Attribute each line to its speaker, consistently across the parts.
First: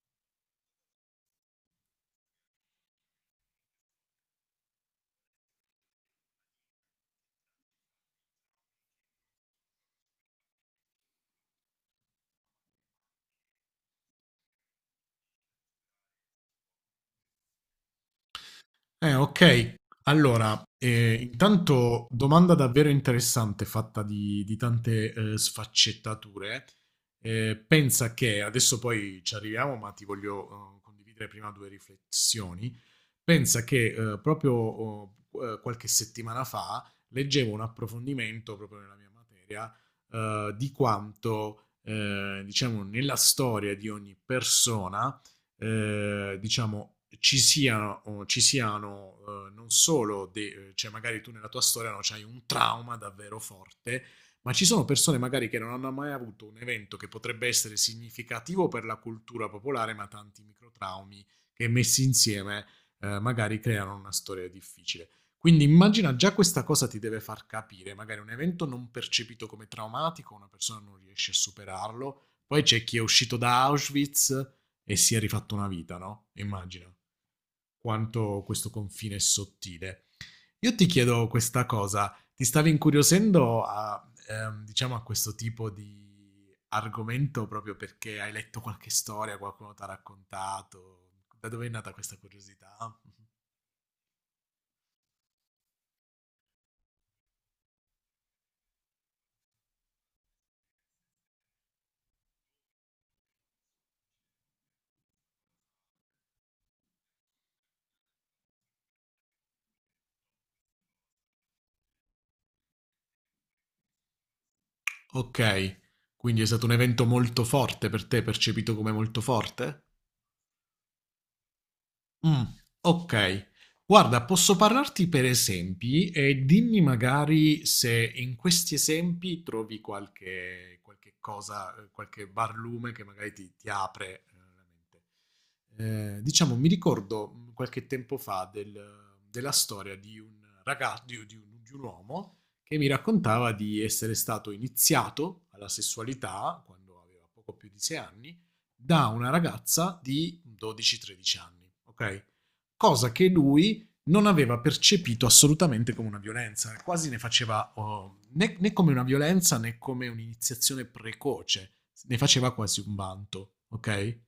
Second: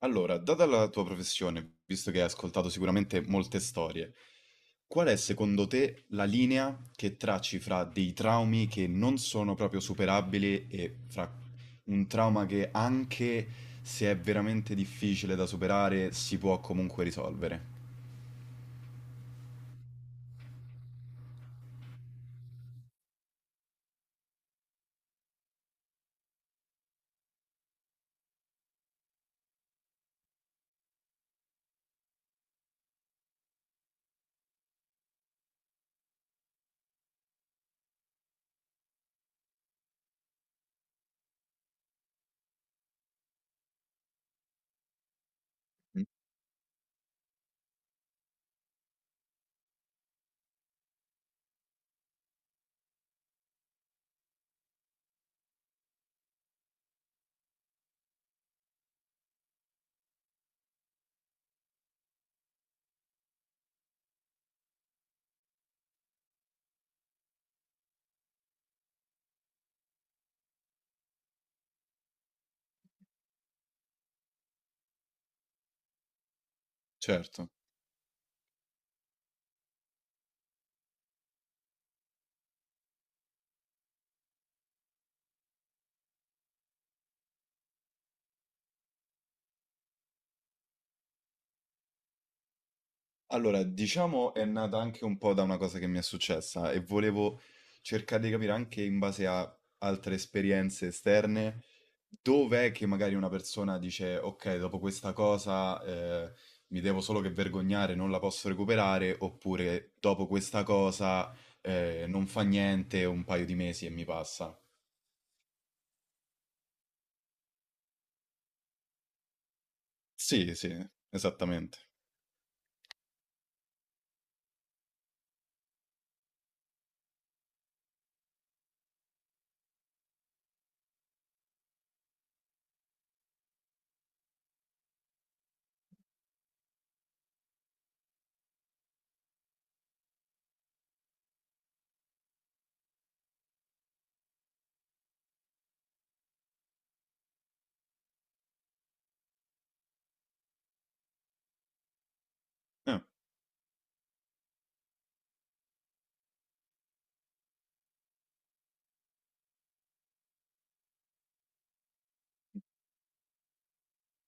Speaker 1: Allora, data la tua professione, visto che hai ascoltato sicuramente molte storie, qual è secondo te la linea che tracci fra dei traumi che non sono proprio superabili e fra un trauma che anche se è veramente difficile da superare si può comunque risolvere?
Speaker 2: Ok. Allora, intanto domanda davvero interessante fatta di tante sfaccettature. Pensa che adesso poi ci arriviamo, ma ti voglio condividere prima due riflessioni. Pensa che qualche settimana fa leggevo un approfondimento proprio nella mia materia, di quanto, diciamo, nella storia di ogni persona diciamo, ci siano non solo, cioè magari tu nella tua storia no, c'hai un trauma davvero forte, ma ci sono persone magari che non hanno mai avuto un evento che potrebbe essere significativo per la cultura popolare, ma tanti microtraumi che messi insieme magari creano una storia difficile. Quindi immagina, già questa cosa ti deve far capire: magari un evento non percepito come traumatico, una persona non riesce a superarlo, poi c'è chi è uscito da Auschwitz e si è rifatto una vita, no? Immagino
Speaker 1: Certo.
Speaker 2: quanto questo confine è sottile. Io ti chiedo questa cosa, ti stavi incuriosendo a, diciamo, a questo tipo di argomento proprio perché hai letto qualche storia, qualcuno ti ha raccontato? Da dove è nata questa curiosità?
Speaker 1: Allora, diciamo è nata anche un po' da una cosa che mi è successa e volevo cercare di capire anche in base a altre esperienze esterne dov'è che magari una persona dice ok, dopo questa cosa mi devo solo che vergognare, non la posso recuperare, oppure dopo questa cosa non fa niente un paio di mesi e mi passa.
Speaker 2: Ok, quindi è stato un evento molto forte per te, percepito come molto forte?
Speaker 1: Sì, sì, esattamente.
Speaker 2: Mh, okay. Guarda, posso parlarti per esempi e dimmi magari se in questi esempi trovi qualche cosa, qualche barlume che magari ti apre, la mente. Diciamo mi ricordo, qualche tempo fa della storia di un raga di u di un uomo che mi raccontava di essere stato iniziato alla sessualità quando aveva poco più di 6 anni da una ragazza di 12-13 anni, ok?
Speaker 1: Eh,
Speaker 2: Cosa che lui non aveva percepito assolutamente come una violenza, quasi ne faceva né come una violenza né come un'iniziazione precoce, ne faceva quasi un vanto, ok?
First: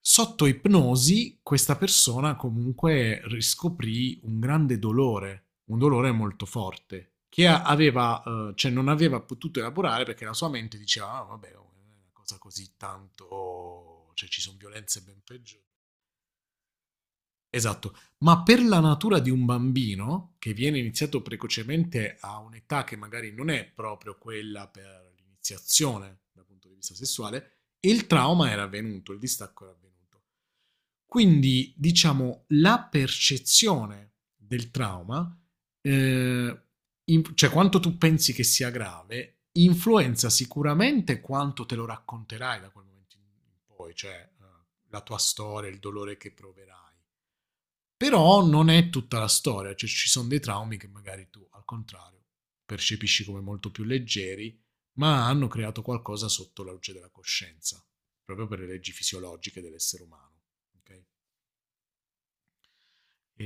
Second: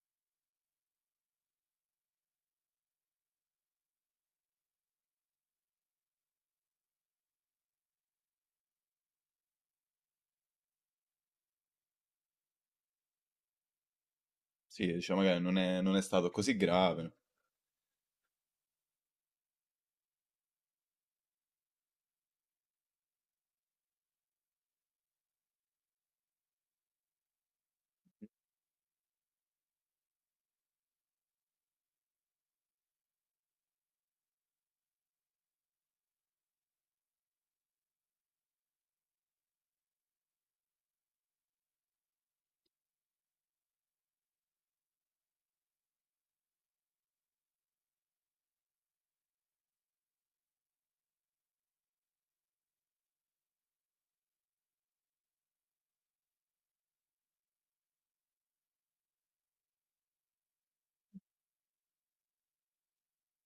Speaker 2: Sotto ipnosi questa persona comunque riscoprì un grande dolore, un dolore molto forte, che aveva, cioè non aveva potuto elaborare perché la sua mente diceva: "Ah, vabbè, non è una cosa così tanto, cioè ci sono
Speaker 1: sì,
Speaker 2: violenze ben
Speaker 1: diciamo magari non
Speaker 2: peggiori."
Speaker 1: è non è stato così grave.
Speaker 2: Esatto, ma per la natura di un bambino che viene iniziato precocemente a un'età che magari non è proprio quella per l'iniziazione dal punto di vista sessuale, il trauma era avvenuto, il distacco era avvenuto. Quindi, diciamo, la percezione del trauma, eh, cioè quanto tu pensi che sia grave, influenza sicuramente quanto te lo racconterai da quel momento in poi, cioè, la tua storia, il dolore che proverai. Però non è tutta la storia, cioè ci sono dei traumi che magari tu, al contrario, percepisci come molto più leggeri, ma hanno creato qualcosa sotto la luce della coscienza, proprio per le leggi fisiologiche dell'essere umano. Ok?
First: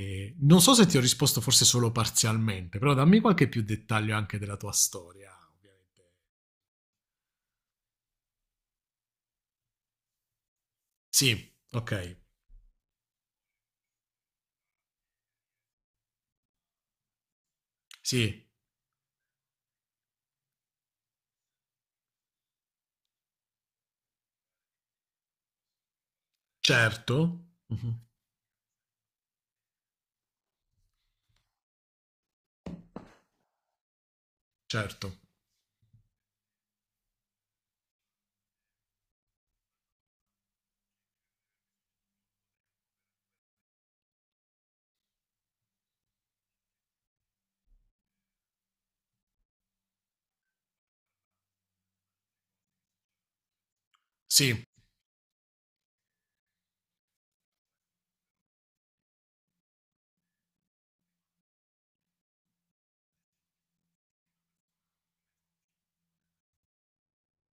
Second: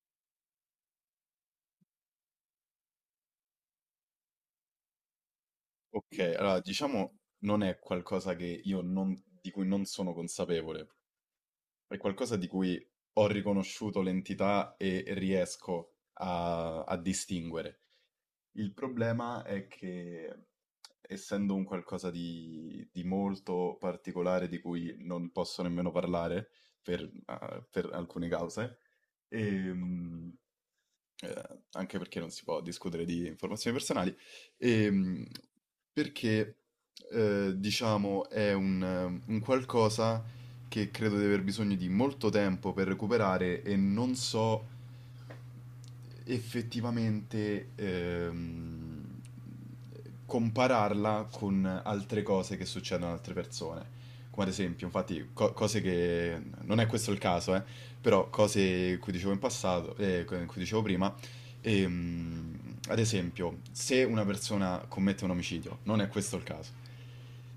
Speaker 2: E non so se ti ho risposto, forse solo parzialmente, però dammi qualche più dettaglio anche della tua storia, ovviamente.
Speaker 1: Ok, allora diciamo non è qualcosa che io non, di cui non sono consapevole,
Speaker 2: Sì,
Speaker 1: è
Speaker 2: ok,
Speaker 1: qualcosa di cui ho riconosciuto l'entità e riesco a, a distinguere.
Speaker 2: sì,
Speaker 1: Il problema è che, essendo un qualcosa di molto particolare di cui non posso nemmeno parlare
Speaker 2: certo,
Speaker 1: per
Speaker 2: uh-huh.
Speaker 1: alcune cause, ehm, anche perché non si può discutere di informazioni personali,
Speaker 2: Certo,
Speaker 1: ehm, perché, diciamo è un qualcosa che credo di aver bisogno di molto tempo per recuperare e non so effettivamente compararla con altre cose che succedono ad altre persone. Come ad
Speaker 2: sì,
Speaker 1: esempio, infatti, cose che Non è questo il caso, però cose cui dicevo in passato, cui dicevo prima, ad esempio, se una persona commette un omicidio, non è questo il caso.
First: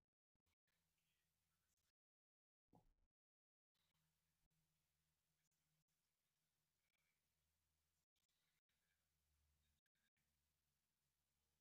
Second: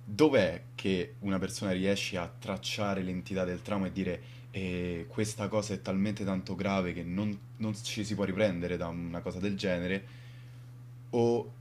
Speaker 1: Dov'è che una persona riesce a tracciare l'entità del trauma e dire: questa cosa è talmente tanto grave che non ci si può riprendere da una cosa del genere, o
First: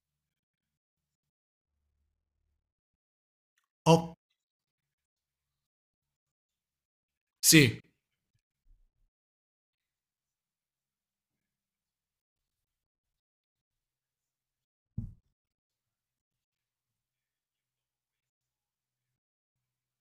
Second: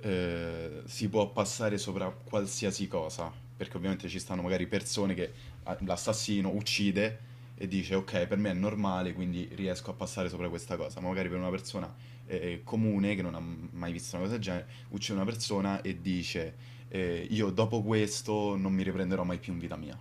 Speaker 1: si può passare sopra qualsiasi cosa?" Perché ovviamente
Speaker 2: ho,
Speaker 1: ci stanno magari persone che ah, l'assassino uccide e
Speaker 2: sì.
Speaker 1: dice ok, per me è normale, quindi riesco a passare sopra questa cosa, ma magari per una persona comune che non ha mai visto una cosa del genere, uccide una persona e dice io dopo questo non mi riprenderò mai più in vita mia.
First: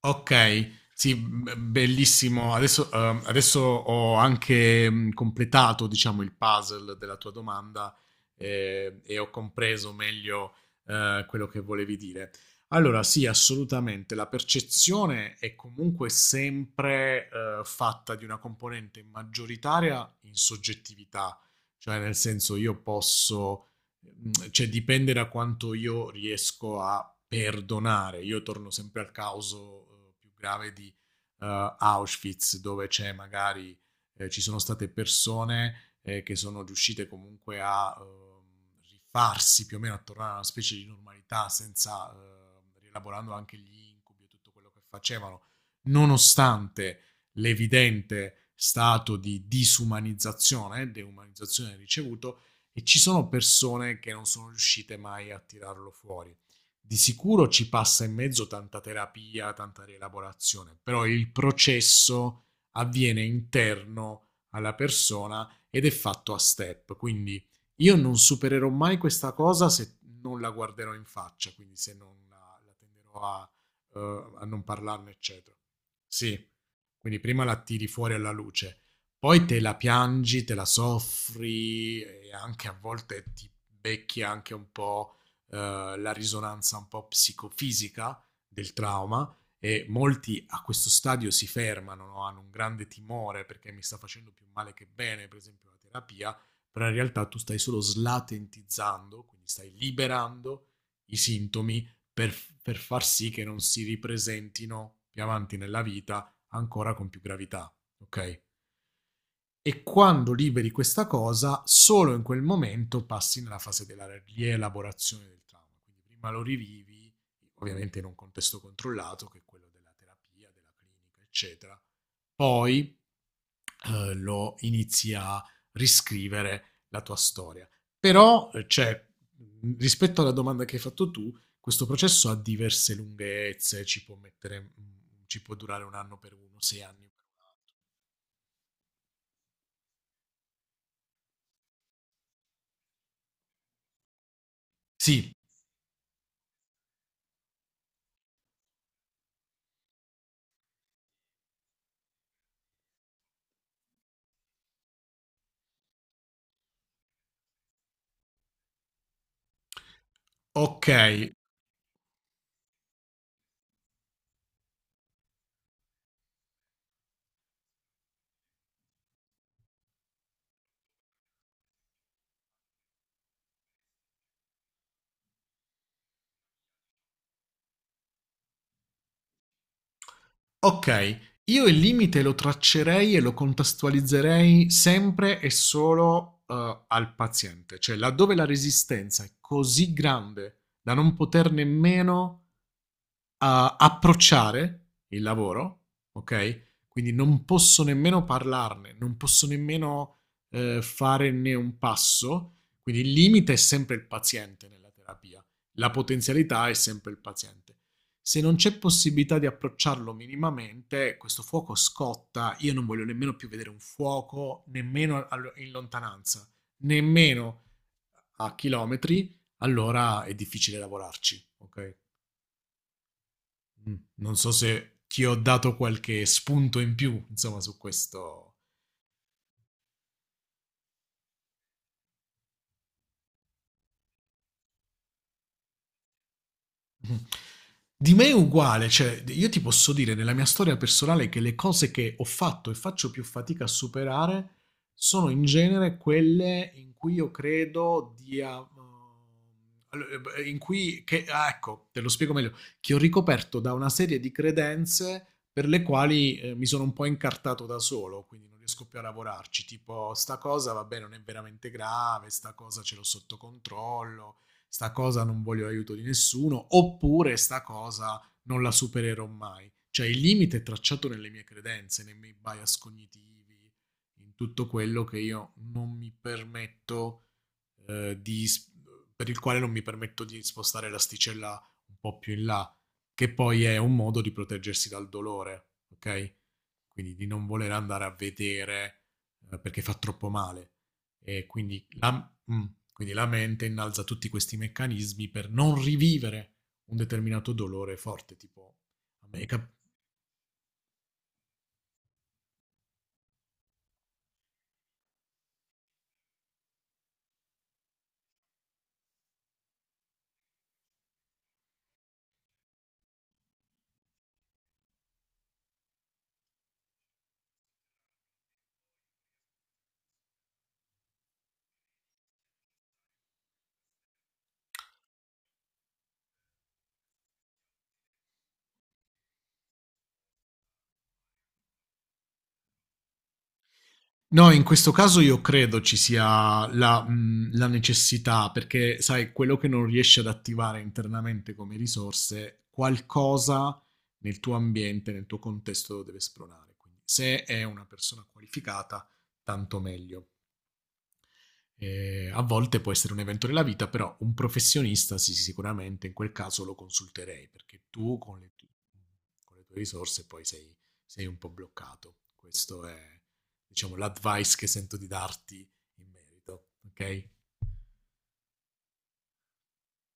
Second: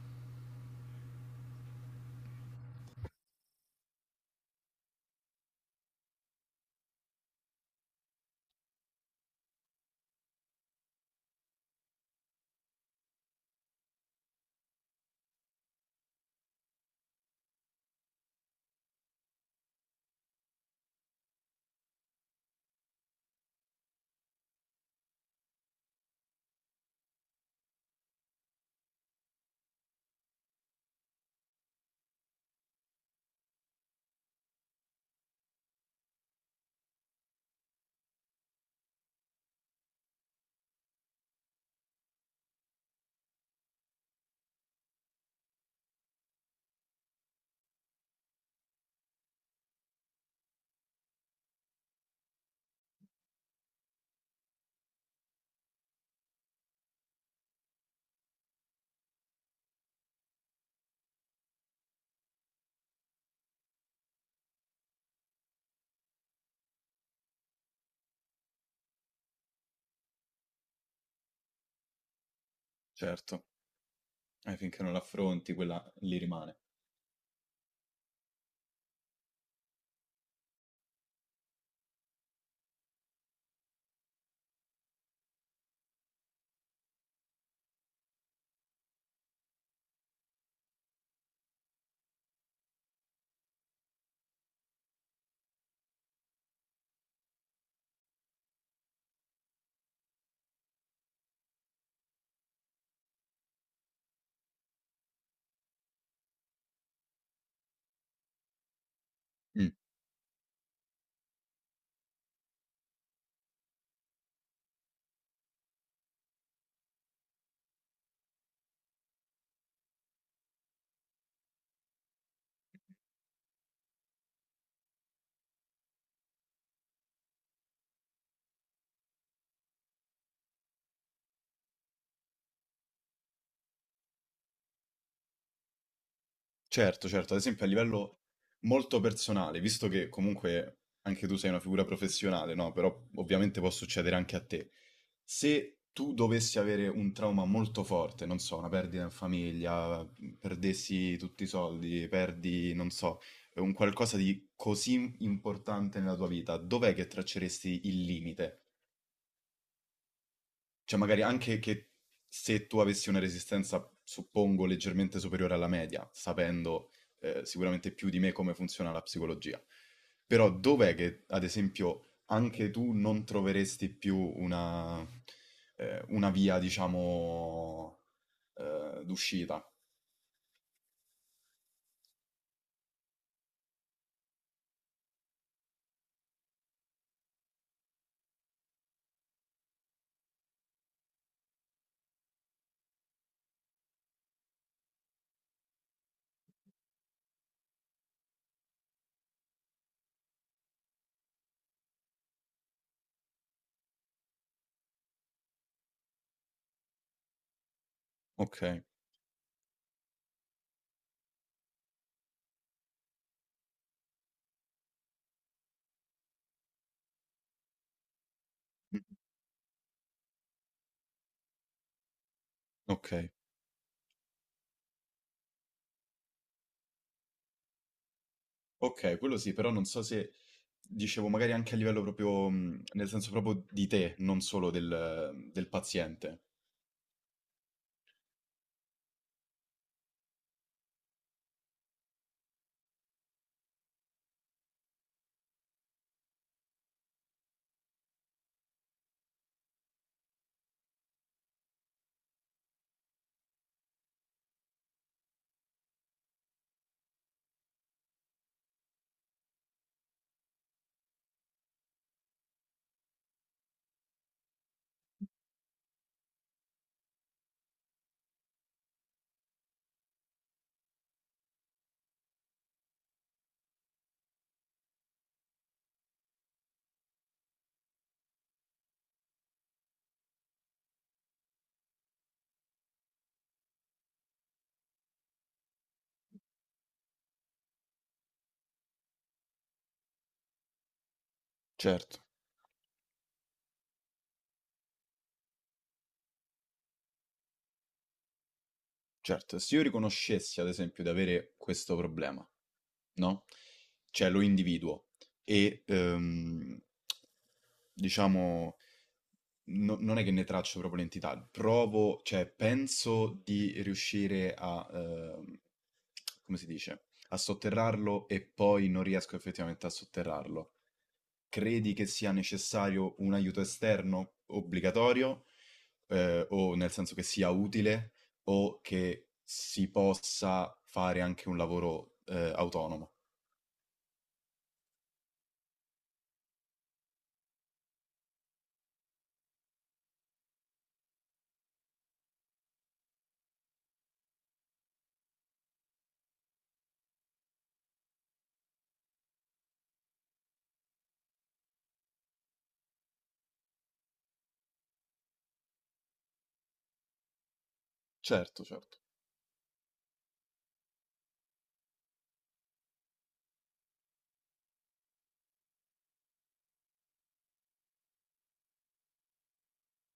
Speaker 2: Okay, sì, b bellissimo. Adesso adesso ho anche, completato, diciamo, il puzzle della tua domanda, e ho compreso meglio, quello che volevi dire. Allora sì, assolutamente, la percezione è comunque sempre, fatta di una componente maggioritaria in soggettività, cioè nel senso io posso, cioè dipende da quanto io riesco a perdonare. Io torno sempre al caso, più grave di, Auschwitz, dove c'è magari ci sono state persone, che sono riuscite comunque a, rifarsi più o meno, a tornare a una specie di normalità, senza, rielaborando anche gli incubi e tutto quello che facevano, nonostante l'evidente stato di disumanizzazione, deumanizzazione ricevuto, e ci sono persone che non sono riuscite mai a tirarlo fuori. Di sicuro ci passa in mezzo tanta terapia, tanta rielaborazione, però il processo avviene interno alla persona ed è fatto a step, quindi io non supererò mai questa cosa se non la guarderò in faccia, quindi se non la, la tenderò
Speaker 1: Certo,
Speaker 2: a, a non
Speaker 1: finché non
Speaker 2: parlarne,
Speaker 1: l'affronti,
Speaker 2: eccetera.
Speaker 1: quella lì
Speaker 2: Sì,
Speaker 1: rimane.
Speaker 2: quindi prima la tiri fuori alla luce. Poi te la piangi, te la soffri e anche a volte ti becchi anche un po' eh, la risonanza un po' psicofisica del trauma, e molti a questo stadio si fermano, no? Hanno un grande timore perché mi sta facendo più male che bene, per esempio la terapia, però in realtà tu stai solo slatentizzando, quindi stai liberando i sintomi per far sì che non si ripresentino più avanti nella vita ancora con più gravità, ok? E quando liberi questa cosa, solo in quel momento passi nella fase della rielaborazione del trauma. Quindi prima lo rivivi, ovviamente in un contesto controllato, che è quello della terapia, della clinica, eccetera. Poi lo inizi a riscrivere la tua storia. Però, cioè, rispetto alla domanda che hai fatto tu, questo processo ha diverse lunghezze, ci può, mettere, ci può durare 1 anno per uno, sei
Speaker 1: Certo,
Speaker 2: anni per
Speaker 1: certo, ad
Speaker 2: un
Speaker 1: esempio a
Speaker 2: altro.
Speaker 1: livello molto personale, visto che comunque anche tu sei una figura professionale, no? Però ovviamente può succedere anche a te.
Speaker 2: Sì,
Speaker 1: Se tu dovessi avere un trauma molto forte, non so, una perdita in famiglia, mhmm, perdessi tutti i soldi, perdi, non so, un qualcosa di così importante nella tua vita, dov'è che tracceresti il limite?
Speaker 2: ok.
Speaker 1: Cioè magari anche che se tu avessi una resistenza, suppongo, leggermente superiore alla media, sapendo sicuramente più di me come funziona la psicologia. Però dov'è che, ad esempio, anche tu non troveresti più una via, diciamo, d'uscita?
Speaker 2: Ok, io il limite lo traccerei e lo contestualizzerei sempre e solo, al paziente, cioè laddove la resistenza è così grande da non poter nemmeno a approcciare il lavoro, ok? Quindi non posso nemmeno parlarne, non posso nemmeno fare né un passo. Quindi il limite è sempre il paziente nella terapia, la potenzialità è sempre il paziente. Se non
Speaker 1: Ok,
Speaker 2: c'è possibilità di approcciarlo minimamente, questo fuoco scotta. Io non voglio nemmeno più vedere un fuoco, nemmeno in lontananza, nemmeno a chilometri, allora è difficile lavorarci, ok?
Speaker 1: ok.
Speaker 2: Mm. Non so se ti ho dato qualche spunto in più, insomma, su questo.
Speaker 1: Ok, quello sì, però non so se dicevo magari anche a livello proprio, nel senso proprio di te, non solo del paziente.
Speaker 2: Mh. Di me è uguale, cioè d io ti posso dire nella mia storia personale che le cose che ho fatto e faccio più fatica a superare sono in genere quelle in cui io credo di a allo e b in cui che ah, ecco, te lo spiego meglio, che ho ricoperto da una serie di credenze per le quali, mi sono un po' incartato da solo, quindi non riesco più a lavorarci, tipo: "Sta cosa vabbè non è veramente grave, sta cosa ce l'ho sotto controllo, sta cosa non voglio l'aiuto di nessuno, oppure sta cosa non la supererò mai." Cioè il limite è tracciato nelle mie credenze, nei miei bias cognitivi, in tutto quello che io non mi permetto eh, di s- per il quale non mi permetto di spostare l'asticella un po' più in là, che poi è un modo di proteggersi dal dolore, ok? Quindi di non voler andare a vedere perché fa troppo male. E quindi la,
Speaker 1: Certo.
Speaker 2: mm, quindi la mente innalza tutti questi meccanismi per non rivivere un determinato dolore forte, tipo a me è
Speaker 1: Certo, se io riconoscessi ad esempio di avere questo problema, no? Cioè lo individuo e diciamo non è che ne traccio proprio l'entità, provo, cioè penso di riuscire a, come si dice, a sotterrarlo e poi non riesco effettivamente a sotterrarlo, credi che sia necessario un aiuto esterno obbligatorio, o nel senso che sia utile, o che si possa fare anche un lavoro, autonomo?
Speaker 2: No, in questo caso io credo ci sia la, la necessità, perché sai, quello che non riesci ad attivare internamente come risorse, qualcosa nel tuo ambiente, nel tuo contesto lo deve spronare. Quindi se è una persona qualificata, tanto meglio. A volte può essere un evento della vita, però un professionista sì, sì, sicuramente in quel caso lo consulterei, perché tu con
Speaker 1: Certo, certo.
Speaker 2: con le tue risorse poi sei, sei un po' bloccato. Questo è, diciamo, l'advice che sento di darti in merito, ok?